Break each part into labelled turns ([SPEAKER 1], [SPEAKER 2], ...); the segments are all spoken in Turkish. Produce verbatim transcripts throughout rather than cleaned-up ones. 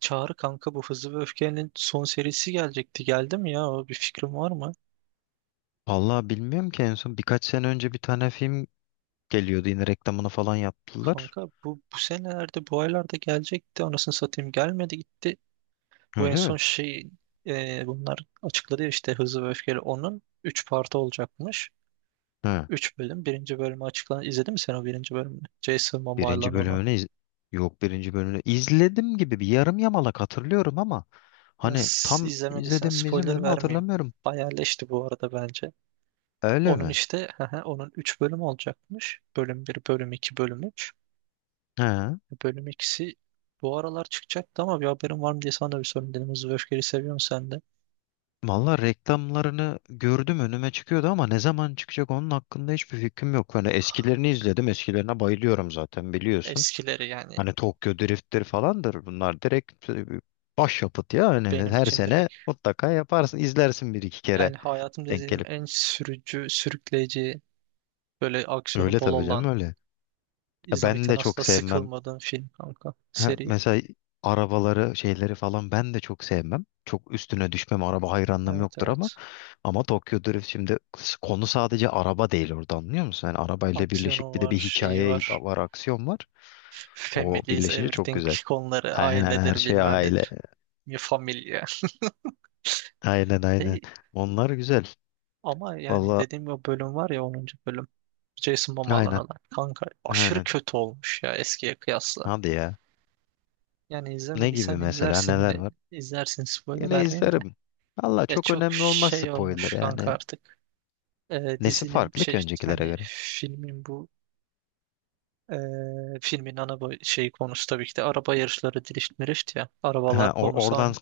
[SPEAKER 1] Çağrı kanka bu Hızlı ve Öfke'nin son serisi gelecekti. Geldi mi ya? O Bir fikrin var mı?
[SPEAKER 2] Vallahi bilmiyorum ki en son birkaç sene önce bir tane film geliyordu, yine reklamını falan yaptılar.
[SPEAKER 1] Kanka bu bu senelerde bu aylarda gelecekti. Anasını satayım gelmedi gitti. Bu en
[SPEAKER 2] Öyle
[SPEAKER 1] son
[SPEAKER 2] mi?
[SPEAKER 1] şey, e, bunlar açıkladı ya işte Hızlı ve Öfkeli onun üç parti olacakmış.
[SPEAKER 2] He.
[SPEAKER 1] Üç bölüm. Birinci bölümü açıklandı. İzledin mi sen o birinci bölümünü? Jason Momoa'yla
[SPEAKER 2] Birinci
[SPEAKER 1] olan.
[SPEAKER 2] bölümünü iz- Yok, birinci bölümünü izledim gibi, bir yarım yamalak hatırlıyorum ama
[SPEAKER 1] Ya
[SPEAKER 2] hani
[SPEAKER 1] s-
[SPEAKER 2] tam
[SPEAKER 1] izlemediysen
[SPEAKER 2] izledim mi
[SPEAKER 1] spoiler
[SPEAKER 2] izlemedim mi
[SPEAKER 1] vermeyeyim.
[SPEAKER 2] hatırlamıyorum.
[SPEAKER 1] Bayağı leşti bu arada bence.
[SPEAKER 2] Öyle
[SPEAKER 1] Onun
[SPEAKER 2] mi?
[SPEAKER 1] işte onun üç bölüm olacakmış. Bölüm bir, bölüm iki, bölüm üç.
[SPEAKER 2] He.
[SPEAKER 1] Bölüm ikisi bu aralar çıkacaktı ama bir haberim var mı diye sana da bir sorayım dedim. Hızlı ve Öfkeli seviyor musun sen de?
[SPEAKER 2] Vallahi reklamlarını gördüm, önüme çıkıyordu ama ne zaman çıkacak onun hakkında hiçbir fikrim yok. Hani eskilerini izledim, eskilerine bayılıyorum zaten biliyorsun.
[SPEAKER 1] Eskileri yani
[SPEAKER 2] Hani Tokyo Drift'tir falandır. Bunlar direkt e, başyapıt ya. Hani
[SPEAKER 1] benim
[SPEAKER 2] her
[SPEAKER 1] için
[SPEAKER 2] sene
[SPEAKER 1] direkt.
[SPEAKER 2] mutlaka yaparsın, izlersin bir iki kere
[SPEAKER 1] Yani hayatımda
[SPEAKER 2] denk
[SPEAKER 1] izlediğim
[SPEAKER 2] gelip.
[SPEAKER 1] en sürücü, sürükleyici, böyle aksiyonu
[SPEAKER 2] Öyle
[SPEAKER 1] bol
[SPEAKER 2] tabii canım,
[SPEAKER 1] olan,
[SPEAKER 2] öyle. Ya ben
[SPEAKER 1] izlemekten
[SPEAKER 2] de çok
[SPEAKER 1] asla
[SPEAKER 2] sevmem.
[SPEAKER 1] sıkılmadığım film kanka.
[SPEAKER 2] Ha,
[SPEAKER 1] Seri.
[SPEAKER 2] mesela arabaları şeyleri falan ben de çok sevmem. Çok üstüne düşmem. Araba hayranlığım
[SPEAKER 1] Evet,
[SPEAKER 2] yoktur ama.
[SPEAKER 1] evet.
[SPEAKER 2] Ama Tokyo Drift şimdi s- konu sadece araba değil orada, anlıyor musun? Yani arabayla birleşik
[SPEAKER 1] Aksiyonu
[SPEAKER 2] bir de
[SPEAKER 1] var,
[SPEAKER 2] bir
[SPEAKER 1] şeyi
[SPEAKER 2] hikaye
[SPEAKER 1] var.
[SPEAKER 2] var, aksiyon var. O
[SPEAKER 1] Family is
[SPEAKER 2] birleşince çok
[SPEAKER 1] everything
[SPEAKER 2] güzel.
[SPEAKER 1] konuları,
[SPEAKER 2] Aynen, her
[SPEAKER 1] ailedir
[SPEAKER 2] şey
[SPEAKER 1] bilmem
[SPEAKER 2] aile.
[SPEAKER 1] nedir. Mi familia.
[SPEAKER 2] Aynen aynen.
[SPEAKER 1] Hey,
[SPEAKER 2] Onlar güzel.
[SPEAKER 1] ama yani
[SPEAKER 2] Valla
[SPEAKER 1] dediğim o bölüm var ya, onuncu bölüm. Jason Momoa'nın
[SPEAKER 2] aynen.
[SPEAKER 1] olan. Kanka aşırı
[SPEAKER 2] Aynen.
[SPEAKER 1] kötü olmuş ya eskiye kıyasla.
[SPEAKER 2] Hadi ya.
[SPEAKER 1] Yani
[SPEAKER 2] Ne gibi
[SPEAKER 1] izlemediysen
[SPEAKER 2] mesela,
[SPEAKER 1] izlersin
[SPEAKER 2] neler
[SPEAKER 1] yine.
[SPEAKER 2] var?
[SPEAKER 1] İzlersin, spoiler
[SPEAKER 2] Yine
[SPEAKER 1] vermeyeyim de.
[SPEAKER 2] izlerim. Valla
[SPEAKER 1] Ya
[SPEAKER 2] çok
[SPEAKER 1] çok
[SPEAKER 2] önemli olmaz
[SPEAKER 1] şey
[SPEAKER 2] spoiler
[SPEAKER 1] olmuş kanka
[SPEAKER 2] yani.
[SPEAKER 1] artık. Ee,
[SPEAKER 2] Nesi
[SPEAKER 1] dizinin
[SPEAKER 2] farklı ki
[SPEAKER 1] şey,
[SPEAKER 2] öncekilere
[SPEAKER 1] yani
[SPEAKER 2] göre?
[SPEAKER 1] filmin bu, ee, filmin ana boy- şey konusu tabii ki de araba yarışları, drift mirift ya.
[SPEAKER 2] Ha,
[SPEAKER 1] Arabalar
[SPEAKER 2] or-
[SPEAKER 1] konusu
[SPEAKER 2] oradan
[SPEAKER 1] onu.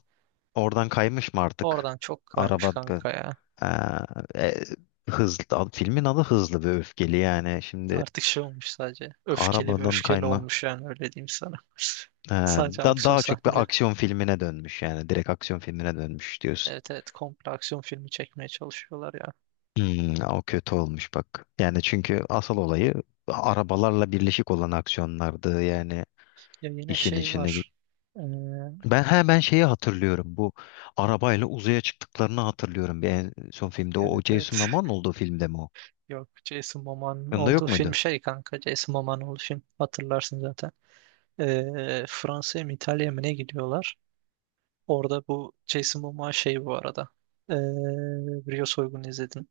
[SPEAKER 2] oradan kaymış mı artık?
[SPEAKER 1] Oradan çok kaymış
[SPEAKER 2] Araba.
[SPEAKER 1] kanka ya.
[SPEAKER 2] Ha, e, hızlı ad- filmin adı Hızlı ve Öfkeli yani. Şimdi
[SPEAKER 1] Artık şey olmuş sadece. Öfkeli, bir
[SPEAKER 2] arabadan
[SPEAKER 1] öfkeli
[SPEAKER 2] kayma,
[SPEAKER 1] olmuş, yani öyle diyeyim sana.
[SPEAKER 2] ha,
[SPEAKER 1] Sadece
[SPEAKER 2] da,
[SPEAKER 1] aksiyon
[SPEAKER 2] daha çok bir
[SPEAKER 1] sahneleri.
[SPEAKER 2] aksiyon filmine dönmüş yani. Direkt aksiyon filmine dönmüş diyorsun.
[SPEAKER 1] Evet, evet, komple aksiyon filmi çekmeye çalışıyorlar ya.
[SPEAKER 2] Hmm, o kötü olmuş bak. Yani çünkü asıl olayı arabalarla birleşik olan aksiyonlardı yani,
[SPEAKER 1] Ya yine
[SPEAKER 2] işin
[SPEAKER 1] şey
[SPEAKER 2] içine.
[SPEAKER 1] var. Ee,
[SPEAKER 2] Ben he ben şeyi hatırlıyorum. Bu arabayla uzaya çıktıklarını hatırlıyorum. Bir en son filmde o, o
[SPEAKER 1] evet,
[SPEAKER 2] Jason
[SPEAKER 1] evet.
[SPEAKER 2] Momoa'nın olduğu filmde mi o?
[SPEAKER 1] Yok, Jason Momoa'nın
[SPEAKER 2] Yanında
[SPEAKER 1] olduğu
[SPEAKER 2] yok
[SPEAKER 1] film
[SPEAKER 2] muydu?
[SPEAKER 1] şey kanka. Jason Momoa'nın olduğu film. Hatırlarsın zaten. Ee, Fransa'ya mı, İtalya'ya mı ne gidiyorlar? Orada bu Jason Momoa şey bu arada. Ee, Rio soygunu izledin.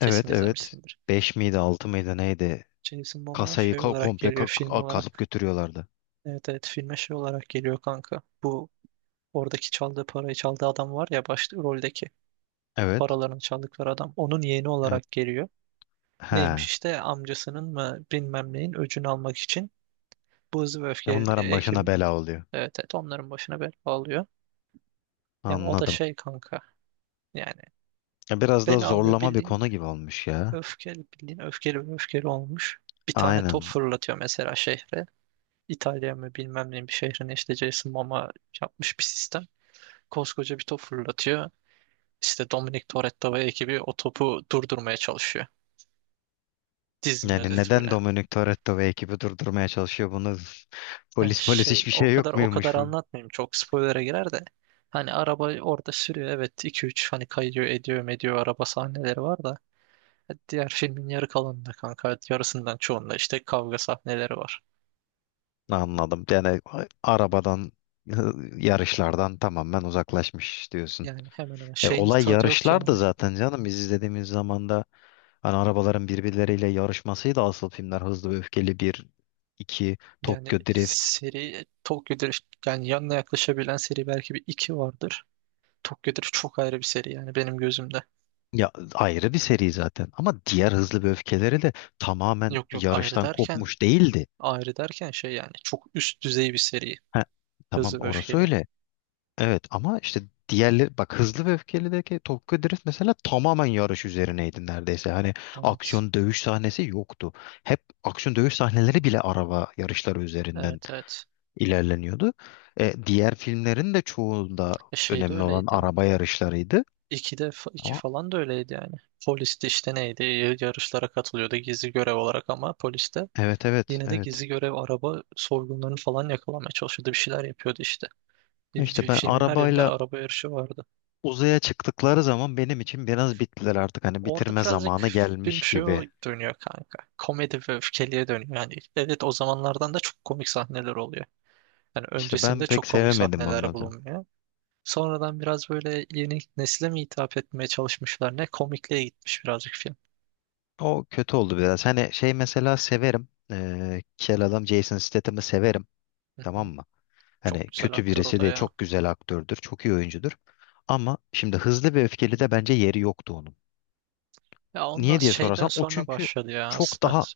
[SPEAKER 1] Kesin
[SPEAKER 2] Evet evet.
[SPEAKER 1] izlemişsindir.
[SPEAKER 2] Beş miydi, altı mıydı, neydi?
[SPEAKER 1] Jason Momoa
[SPEAKER 2] Kasayı
[SPEAKER 1] şey
[SPEAKER 2] ka-
[SPEAKER 1] olarak
[SPEAKER 2] komple
[SPEAKER 1] geliyor,
[SPEAKER 2] ka-
[SPEAKER 1] film
[SPEAKER 2] ka- kazıp
[SPEAKER 1] olarak.
[SPEAKER 2] götürüyorlardı.
[SPEAKER 1] Evet, evet, filme şey olarak geliyor kanka. Bu oradaki çaldığı parayı, çaldığı adam var ya, başta roldeki
[SPEAKER 2] Evet.
[SPEAKER 1] paralarını çaldıkları adam. Onun yeğeni
[SPEAKER 2] Evet.
[SPEAKER 1] olarak geliyor.
[SPEAKER 2] He.
[SPEAKER 1] Neymiş
[SPEAKER 2] Ya
[SPEAKER 1] işte amcasının mı bilmem neyin öcünü almak için bu Hızlı ve Öfkeli
[SPEAKER 2] bunların başına
[SPEAKER 1] ekibin,
[SPEAKER 2] bela oluyor.
[SPEAKER 1] evet, evet, onların başına bela alıyor. Yani o da
[SPEAKER 2] Anladım.
[SPEAKER 1] şey kanka, yani
[SPEAKER 2] Ya biraz da
[SPEAKER 1] bela alıyor
[SPEAKER 2] zorlama bir
[SPEAKER 1] bildiğin,
[SPEAKER 2] konu gibi olmuş ya.
[SPEAKER 1] öfkeli bildiğin, öfkeli ve öfkeli olmuş. Bir tane top
[SPEAKER 2] Aynen.
[SPEAKER 1] fırlatıyor mesela şehre. İtalya mı bilmem neyin bir şehrin, işte Jason Momoa yapmış bir sistem, koskoca bir top fırlatıyor. İşte Dominic Toretto ve ekibi o topu durdurmaya çalışıyor. Dizinin
[SPEAKER 2] Yani
[SPEAKER 1] özeti bu
[SPEAKER 2] neden
[SPEAKER 1] yani.
[SPEAKER 2] Dominic Toretto ve ekibi durdurmaya çalışıyor bunu?
[SPEAKER 1] Ha,
[SPEAKER 2] Polis, polis
[SPEAKER 1] şey,
[SPEAKER 2] hiçbir
[SPEAKER 1] o
[SPEAKER 2] şey
[SPEAKER 1] kadar
[SPEAKER 2] yok
[SPEAKER 1] o kadar
[SPEAKER 2] muymuş?
[SPEAKER 1] anlatmayayım. Çok spoiler'a girer de. Hani araba orada sürüyor. Evet, iki üç hani kayıyor ediyor mediyor, araba sahneleri var da. Diğer filmin yarı kalanında kanka, yarısından çoğunda işte kavga sahneleri var.
[SPEAKER 2] Anladım. Yani a- arabadan, yarışlardan tamamen uzaklaşmış diyorsun.
[SPEAKER 1] Yani hemen hemen
[SPEAKER 2] E,
[SPEAKER 1] şeyin
[SPEAKER 2] olay
[SPEAKER 1] tadı yok
[SPEAKER 2] yarışlar
[SPEAKER 1] yani.
[SPEAKER 2] da zaten canım. Biz izlediğimiz zaman da hani arabaların birbirleriyle yarışmasıydı asıl filmler. Hızlı ve Öfkeli bir, iki,
[SPEAKER 1] Yani
[SPEAKER 2] Tokyo Drift.
[SPEAKER 1] seri, Tokyo Drift yani, yanına yaklaşabilen seri belki bir iki vardır. Tokyo Drift çok ayrı bir seri yani benim gözümde.
[SPEAKER 2] Ya ayrı bir seri zaten. Ama diğer Hızlı ve Öfkeleri de tamamen
[SPEAKER 1] Yok yok, ayrı
[SPEAKER 2] yarıştan
[SPEAKER 1] derken,
[SPEAKER 2] kopmuş değildi.
[SPEAKER 1] ayrı derken şey yani, çok üst düzey bir seri.
[SPEAKER 2] Ha, tamam
[SPEAKER 1] Hızlı ve
[SPEAKER 2] orası
[SPEAKER 1] Öfkeli.
[SPEAKER 2] öyle. Evet, ama işte diğerleri bak, Hızlı ve Öfkeli'deki Tokyo Drift mesela tamamen yarış üzerineydi neredeyse. Hani
[SPEAKER 1] Evet.
[SPEAKER 2] aksiyon dövüş sahnesi yoktu. Hep aksiyon dövüş sahneleri bile araba yarışları üzerinden
[SPEAKER 1] Evet, evet.
[SPEAKER 2] ilerleniyordu. E, diğer filmlerin de çoğunda
[SPEAKER 1] E şey de
[SPEAKER 2] önemli olan
[SPEAKER 1] öyleydi.
[SPEAKER 2] araba yarışlarıydı.
[SPEAKER 1] ikide fa- iki
[SPEAKER 2] Ama
[SPEAKER 1] falan da öyleydi yani. Poliste işte neydi? y- Yarışlara katılıyordu gizli görev olarak ama poliste
[SPEAKER 2] evet, evet,
[SPEAKER 1] yine de
[SPEAKER 2] evet.
[SPEAKER 1] gizli görev araba soygunlarını falan yakalamaya çalışıyordu. Bir şeyler yapıyordu işte. Bir-
[SPEAKER 2] İşte
[SPEAKER 1] bir
[SPEAKER 2] ben
[SPEAKER 1] Filmin her yerinde
[SPEAKER 2] arabayla
[SPEAKER 1] araba yarışı vardı.
[SPEAKER 2] uzaya çıktıkları zaman benim için biraz bittiler artık. Hani
[SPEAKER 1] Orada
[SPEAKER 2] bitirme
[SPEAKER 1] birazcık
[SPEAKER 2] zamanı
[SPEAKER 1] film
[SPEAKER 2] gelmiş
[SPEAKER 1] şey o-
[SPEAKER 2] gibi.
[SPEAKER 1] dönüyor kanka. Komedi ve öfkeliye dönüyor. Yani evet, o zamanlardan da çok komik sahneler oluyor. Yani
[SPEAKER 2] İşte ben
[SPEAKER 1] öncesinde
[SPEAKER 2] pek
[SPEAKER 1] çok komik
[SPEAKER 2] sevemedim
[SPEAKER 1] sahneler
[SPEAKER 2] onları.
[SPEAKER 1] bulunmuyor. Sonradan biraz böyle yeni nesile mi hitap etmeye çalışmışlar ne? Komikliğe gitmiş birazcık film.
[SPEAKER 2] O kötü oldu biraz. Hani şey mesela severim. Ee, kel adam Jason Statham'ı severim.
[SPEAKER 1] Hı
[SPEAKER 2] Tamam
[SPEAKER 1] hı.
[SPEAKER 2] mı?
[SPEAKER 1] Çok
[SPEAKER 2] Hani
[SPEAKER 1] güzel
[SPEAKER 2] kötü
[SPEAKER 1] aktör o
[SPEAKER 2] birisi
[SPEAKER 1] da
[SPEAKER 2] de
[SPEAKER 1] ya.
[SPEAKER 2] çok güzel aktördür. Çok iyi oyuncudur. Ama şimdi Hızlı ve Öfkeli de bence yeri yoktu onun.
[SPEAKER 1] Ya ondan
[SPEAKER 2] Niye diye
[SPEAKER 1] şeyden
[SPEAKER 2] sorarsan o
[SPEAKER 1] sonra
[SPEAKER 2] çünkü
[SPEAKER 1] başladı ya
[SPEAKER 2] çok
[SPEAKER 1] aslında.
[SPEAKER 2] daha,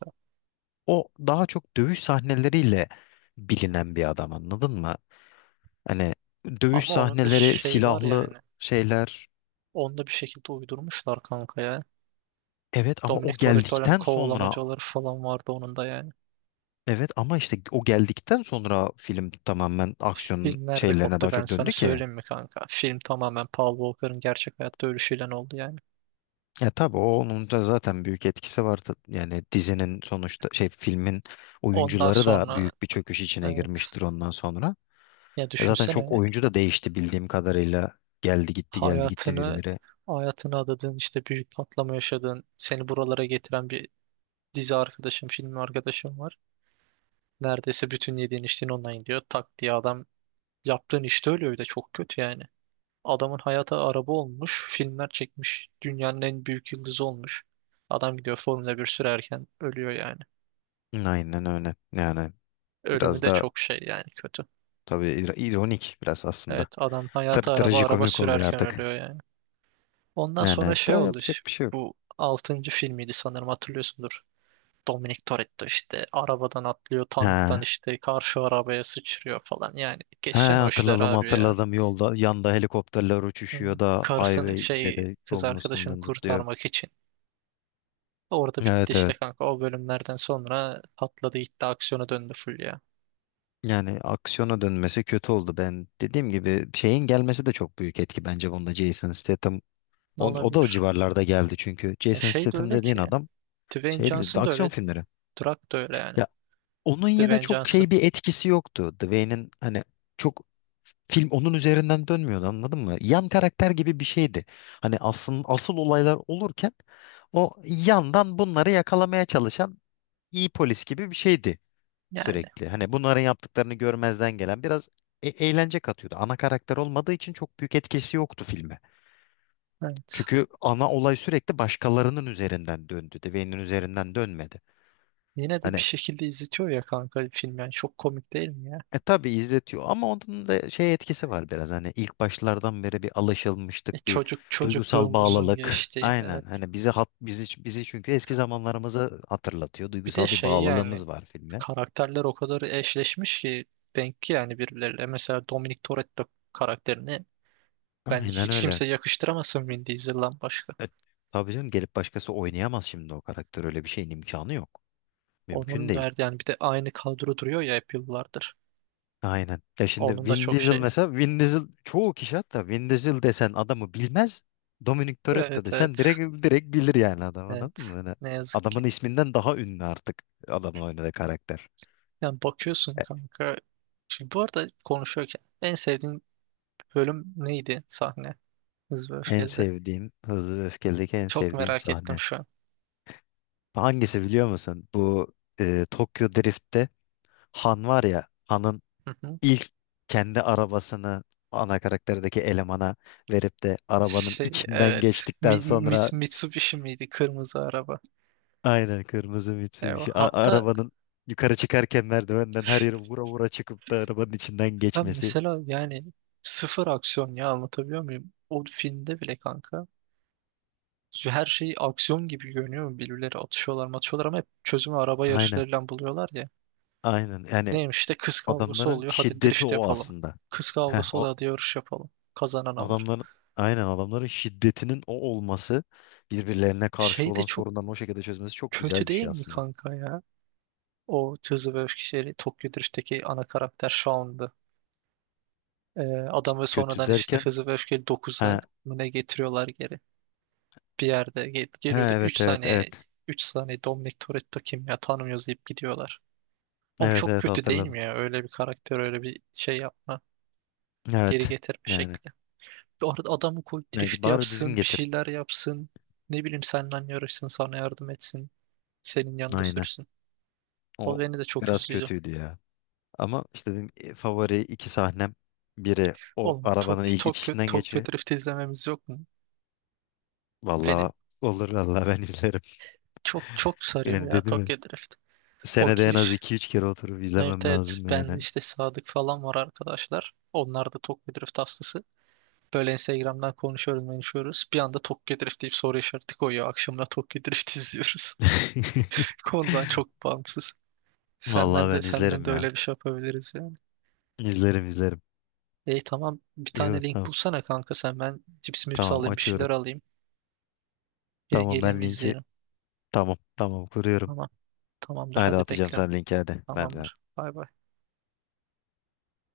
[SPEAKER 2] o daha çok dövüş sahneleriyle bilinen bir adam, anladın mı? Hani dövüş
[SPEAKER 1] Ama onun da
[SPEAKER 2] sahneleri,
[SPEAKER 1] şey var
[SPEAKER 2] silahlı
[SPEAKER 1] yani.
[SPEAKER 2] şeyler.
[SPEAKER 1] Onu da bir şekilde uydurmuşlar kanka ya.
[SPEAKER 2] evet ama o
[SPEAKER 1] Dominic Toretto'nun
[SPEAKER 2] geldikten sonra
[SPEAKER 1] kovalamacaları falan vardı onun da yani.
[SPEAKER 2] Evet ama işte o geldikten sonra film tamamen aksiyon
[SPEAKER 1] Film nerede
[SPEAKER 2] şeylerine
[SPEAKER 1] koptu
[SPEAKER 2] daha
[SPEAKER 1] ben
[SPEAKER 2] çok
[SPEAKER 1] sana
[SPEAKER 2] döndü ki.
[SPEAKER 1] söyleyeyim mi kanka? Film tamamen Paul Walker'ın gerçek hayatta ölüşüyle oldu yani.
[SPEAKER 2] Ya tabii o onun da zaten büyük etkisi vardı. Yani dizinin sonuçta şey, filmin
[SPEAKER 1] Ondan
[SPEAKER 2] oyuncuları da
[SPEAKER 1] sonra
[SPEAKER 2] büyük bir çöküş içine
[SPEAKER 1] evet.
[SPEAKER 2] girmiştir ondan sonra.
[SPEAKER 1] Ya
[SPEAKER 2] E zaten çok
[SPEAKER 1] düşünsene,
[SPEAKER 2] oyuncu da değişti bildiğim kadarıyla. Geldi gitti, geldi gitti
[SPEAKER 1] hayatını
[SPEAKER 2] birileri.
[SPEAKER 1] hayatını adadığın, işte büyük patlama yaşadığın, seni buralara getiren bir dizi arkadaşım, film arkadaşım var. Neredeyse bütün yediğin içtiğin ondan gidiyor. Tak diye adam, yaptığın işte ölüyor, bir de çok kötü yani. Adamın hayata araba olmuş, filmler çekmiş, dünyanın en büyük yıldızı olmuş. Adam gidiyor Formula bir sürerken ölüyor yani.
[SPEAKER 2] Aynen öyle. Yani
[SPEAKER 1] Ölümü
[SPEAKER 2] biraz
[SPEAKER 1] de
[SPEAKER 2] da
[SPEAKER 1] çok şey yani, kötü.
[SPEAKER 2] tabii ir- ironik biraz aslında.
[SPEAKER 1] Evet, adam
[SPEAKER 2] Tabii
[SPEAKER 1] hayata araba, araba
[SPEAKER 2] trajikomik oluyor
[SPEAKER 1] sürerken
[SPEAKER 2] artık.
[SPEAKER 1] ölüyor yani. Ondan
[SPEAKER 2] Yani
[SPEAKER 1] sonra şey
[SPEAKER 2] daha
[SPEAKER 1] oldu.
[SPEAKER 2] yapacak bir şey yok.
[SPEAKER 1] Bu altıncı filmiydi sanırım, hatırlıyorsundur. Dominic Toretto işte arabadan atlıyor, tanktan
[SPEAKER 2] Ha.
[SPEAKER 1] işte karşı arabaya sıçrıyor falan, yani
[SPEAKER 2] He,
[SPEAKER 1] geçen o işler
[SPEAKER 2] hatırladım
[SPEAKER 1] abi ya.
[SPEAKER 2] hatırladım, yolda yanda helikopterler
[SPEAKER 1] Hı.
[SPEAKER 2] uçuşuyor da
[SPEAKER 1] Karısını
[SPEAKER 2] highway
[SPEAKER 1] şey,
[SPEAKER 2] şeyde
[SPEAKER 1] kız
[SPEAKER 2] yolun
[SPEAKER 1] arkadaşını
[SPEAKER 2] üstünden zıplıyor.
[SPEAKER 1] kurtarmak için. Orada bitti
[SPEAKER 2] Evet
[SPEAKER 1] işte
[SPEAKER 2] evet.
[SPEAKER 1] kanka, o bölümlerden sonra patladı gitti, aksiyona döndü full ya.
[SPEAKER 2] Yani aksiyona dönmesi kötü oldu. Ben dediğim gibi şeyin gelmesi de çok büyük etki bence bunda, Jason Statham.
[SPEAKER 1] Ne
[SPEAKER 2] O, o da o
[SPEAKER 1] olabilir?
[SPEAKER 2] civarlarda geldi çünkü.
[SPEAKER 1] E
[SPEAKER 2] Jason
[SPEAKER 1] şey de
[SPEAKER 2] Statham
[SPEAKER 1] öyle
[SPEAKER 2] dediğin
[SPEAKER 1] ki,
[SPEAKER 2] adam
[SPEAKER 1] Dwayne
[SPEAKER 2] şey,
[SPEAKER 1] Johnson da
[SPEAKER 2] aksiyon
[SPEAKER 1] öyle,
[SPEAKER 2] filmleri.
[SPEAKER 1] Drak da öyle yani.
[SPEAKER 2] Ya onun yine
[SPEAKER 1] Dwayne
[SPEAKER 2] çok
[SPEAKER 1] Johnson
[SPEAKER 2] şey bir etkisi yoktu. Dwayne'in hani çok, film onun üzerinden dönmüyordu, anladın mı? Yan karakter gibi bir şeydi. Hani asıl, asıl olaylar olurken o yandan bunları yakalamaya çalışan iyi polis gibi bir şeydi
[SPEAKER 1] yani
[SPEAKER 2] sürekli. Hani bunların yaptıklarını görmezden gelen biraz e- eğlence katıyordu. Ana karakter olmadığı için çok büyük etkisi yoktu filme.
[SPEAKER 1] evet.
[SPEAKER 2] Çünkü ana olay sürekli başkalarının üzerinden döndü. Dwayne'in üzerinden dönmedi.
[SPEAKER 1] Yine de bir
[SPEAKER 2] Hani
[SPEAKER 1] şekilde izletiyor ya kanka film, yani çok komik değil mi ya?
[SPEAKER 2] e tabii izletiyor ama onun da şey etkisi var biraz, hani ilk başlardan beri bir
[SPEAKER 1] E
[SPEAKER 2] alışılmışlık, bir
[SPEAKER 1] çocuk
[SPEAKER 2] duygusal
[SPEAKER 1] çocukluğumuzun
[SPEAKER 2] bağlılık.
[SPEAKER 1] geçtiği,
[SPEAKER 2] Aynen,
[SPEAKER 1] evet.
[SPEAKER 2] hani bizi hat, bizi bizi çünkü eski zamanlarımızı hatırlatıyor.
[SPEAKER 1] Bir de
[SPEAKER 2] Duygusal bir
[SPEAKER 1] şey yani,
[SPEAKER 2] bağlılığımız var filme.
[SPEAKER 1] karakterler o kadar eşleşmiş ki, denk ki yani birbirleriyle. Mesela Dominic Toretto karakterini ben
[SPEAKER 2] Aynen
[SPEAKER 1] hiç
[SPEAKER 2] öyle.
[SPEAKER 1] kimse yakıştıramasın Vin Diesel'dan başka.
[SPEAKER 2] E, tabii canım, gelip başkası oynayamaz şimdi o karakter, öyle bir şeyin imkanı yok. Mümkün
[SPEAKER 1] Onun
[SPEAKER 2] değil.
[SPEAKER 1] derdi yani, bir de aynı kadro duruyor ya hep yıllardır.
[SPEAKER 2] Aynen. Ya şimdi
[SPEAKER 1] Onun da
[SPEAKER 2] Vin
[SPEAKER 1] çok
[SPEAKER 2] Diesel
[SPEAKER 1] şeyi.
[SPEAKER 2] mesela, Vin Diesel çoğu kişi, hatta Vin Diesel desen adamı bilmez. Dominic Toretto
[SPEAKER 1] Evet,
[SPEAKER 2] desen
[SPEAKER 1] evet.
[SPEAKER 2] direkt direkt bilir yani adam,
[SPEAKER 1] Evet.
[SPEAKER 2] anladın mı? Hani
[SPEAKER 1] Ne yazık ki.
[SPEAKER 2] adamın isminden daha ünlü artık adamın oynadığı karakter.
[SPEAKER 1] Yani bakıyorsun
[SPEAKER 2] E,
[SPEAKER 1] kanka. Şimdi bu arada konuşuyorken en sevdiğin bölüm neydi, sahne Hız ve
[SPEAKER 2] En
[SPEAKER 1] Öfke'de?
[SPEAKER 2] sevdiğim Hızlı ve Öfkeli'deki en
[SPEAKER 1] Çok
[SPEAKER 2] sevdiğim
[SPEAKER 1] merak ettim
[SPEAKER 2] sahne.
[SPEAKER 1] şu an.
[SPEAKER 2] Hangisi biliyor musun? Bu e, Tokyo Drift'te Han var ya, Han'ın
[SPEAKER 1] Hı hı.
[SPEAKER 2] ilk kendi arabasını ana karakterdeki elemana verip de arabanın
[SPEAKER 1] Şey,
[SPEAKER 2] içinden
[SPEAKER 1] evet.
[SPEAKER 2] geçtikten
[SPEAKER 1] Mi-
[SPEAKER 2] sonra.
[SPEAKER 1] Mits- Mitsubishi miydi? Kırmızı araba.
[SPEAKER 2] Aynen, kırmızı
[SPEAKER 1] Eyvah.
[SPEAKER 2] Mitsubishi. A-
[SPEAKER 1] Hatta
[SPEAKER 2] arabanın yukarı çıkarken merdivenden her yere vura vura çıkıp da arabanın içinden
[SPEAKER 1] ben
[SPEAKER 2] geçmesi.
[SPEAKER 1] mesela yani sıfır aksiyon ya, anlatabiliyor muyum? O filmde bile kanka her şey aksiyon gibi görünüyor. Birbirleri atışıyorlar matışıyorlar ama hep çözümü araba
[SPEAKER 2] Aynen.
[SPEAKER 1] yarışlarıyla buluyorlar ya.
[SPEAKER 2] Aynen. Yani
[SPEAKER 1] Neymiş işte, kız kavgası
[SPEAKER 2] adamların
[SPEAKER 1] oluyor, hadi
[SPEAKER 2] şiddeti
[SPEAKER 1] drift
[SPEAKER 2] o
[SPEAKER 1] yapalım.
[SPEAKER 2] aslında.
[SPEAKER 1] Kız
[SPEAKER 2] Heh,
[SPEAKER 1] kavgası
[SPEAKER 2] o
[SPEAKER 1] oluyor, hadi yarış yapalım. Kazanan alır.
[SPEAKER 2] adamların, aynen adamların şiddetinin o olması, birbirlerine karşı
[SPEAKER 1] Şey de
[SPEAKER 2] olan
[SPEAKER 1] çok
[SPEAKER 2] sorunların o şekilde çözmesi çok
[SPEAKER 1] kötü
[SPEAKER 2] güzel bir
[SPEAKER 1] değil
[SPEAKER 2] şey
[SPEAKER 1] mi
[SPEAKER 2] aslında.
[SPEAKER 1] kanka ya? O Hızlı ve Öfkeli Tokyo Drift'teki ana karakter Shaun'du. Ee, adamı
[SPEAKER 2] Kötü
[SPEAKER 1] sonradan işte
[SPEAKER 2] derken,
[SPEAKER 1] Hızlı ve Öfkeli dokuza
[SPEAKER 2] ha,
[SPEAKER 1] mı ne getiriyorlar geri. Bir yerde gel- geliyordu,
[SPEAKER 2] ha
[SPEAKER 1] üç
[SPEAKER 2] evet evet evet.
[SPEAKER 1] saniye, üç saniye Dominic Toretto kim ya, tanımıyoruz deyip gidiyorlar. Oğlum
[SPEAKER 2] Evet
[SPEAKER 1] çok
[SPEAKER 2] evet
[SPEAKER 1] kötü değil
[SPEAKER 2] hatırladım.
[SPEAKER 1] mi ya? Öyle bir karakter öyle bir şey yapma. Geri
[SPEAKER 2] Evet.
[SPEAKER 1] getirme
[SPEAKER 2] Yani,
[SPEAKER 1] şekli. Bu arada adamı koy,
[SPEAKER 2] yani
[SPEAKER 1] drift
[SPEAKER 2] bari düzgün
[SPEAKER 1] yapsın, bir
[SPEAKER 2] getir.
[SPEAKER 1] şeyler yapsın. Ne bileyim seninle yarışsın, sana yardım etsin. Senin yanında
[SPEAKER 2] Aynen.
[SPEAKER 1] sürsün. O
[SPEAKER 2] O
[SPEAKER 1] beni de çok
[SPEAKER 2] biraz
[SPEAKER 1] üzdüydü.
[SPEAKER 2] kötüydü ya. Ama işte dedim e, favori iki sahnem, biri o
[SPEAKER 1] Oğlum Tok
[SPEAKER 2] arabanın ilk
[SPEAKER 1] Tokyo,
[SPEAKER 2] içişinden
[SPEAKER 1] Tokyo
[SPEAKER 2] geçiyor.
[SPEAKER 1] Drift izlememiz yok mu? Beni
[SPEAKER 2] Vallahi olur, vallahi ben izlerim.
[SPEAKER 1] çok çok sarıyor
[SPEAKER 2] Yani
[SPEAKER 1] ya
[SPEAKER 2] dedim ya,
[SPEAKER 1] Tokyo Drift. O
[SPEAKER 2] senede en az
[SPEAKER 1] giriş.
[SPEAKER 2] iki üç kere oturup
[SPEAKER 1] Evet,
[SPEAKER 2] izlemem
[SPEAKER 1] evet,
[SPEAKER 2] lazım
[SPEAKER 1] ben de
[SPEAKER 2] yani.
[SPEAKER 1] işte Sadık falan var arkadaşlar. Onlar da Tokyo Drift hastası. Böyle Instagram'dan konuşuyoruz konuşuyoruz. Bir anda Tokyo Drift deyip soru işareti koyuyor. Akşamına Tokyo Drift izliyoruz. Konudan çok bağımsız. Senden
[SPEAKER 2] Vallahi
[SPEAKER 1] de
[SPEAKER 2] ben
[SPEAKER 1] senden
[SPEAKER 2] izlerim
[SPEAKER 1] de
[SPEAKER 2] ya.
[SPEAKER 1] öyle bir şey yapabiliriz yani.
[SPEAKER 2] İzlerim izlerim.
[SPEAKER 1] E tamam, bir
[SPEAKER 2] İyi olur,
[SPEAKER 1] tane link
[SPEAKER 2] tamam.
[SPEAKER 1] bulsana kanka, sen ben cips mips
[SPEAKER 2] Tamam,
[SPEAKER 1] alayım, bir
[SPEAKER 2] açıyorum.
[SPEAKER 1] şeyler alayım. Gel
[SPEAKER 2] Tamam
[SPEAKER 1] geleyim
[SPEAKER 2] ben linki,
[SPEAKER 1] izleyelim.
[SPEAKER 2] tamam tamam kuruyorum.
[SPEAKER 1] Tamam tamamdır,
[SPEAKER 2] Hadi
[SPEAKER 1] hadi
[SPEAKER 2] atacağım
[SPEAKER 1] bekliyorum.
[SPEAKER 2] sen linki, hadi. Ben de
[SPEAKER 1] Tamamdır. Bay bay.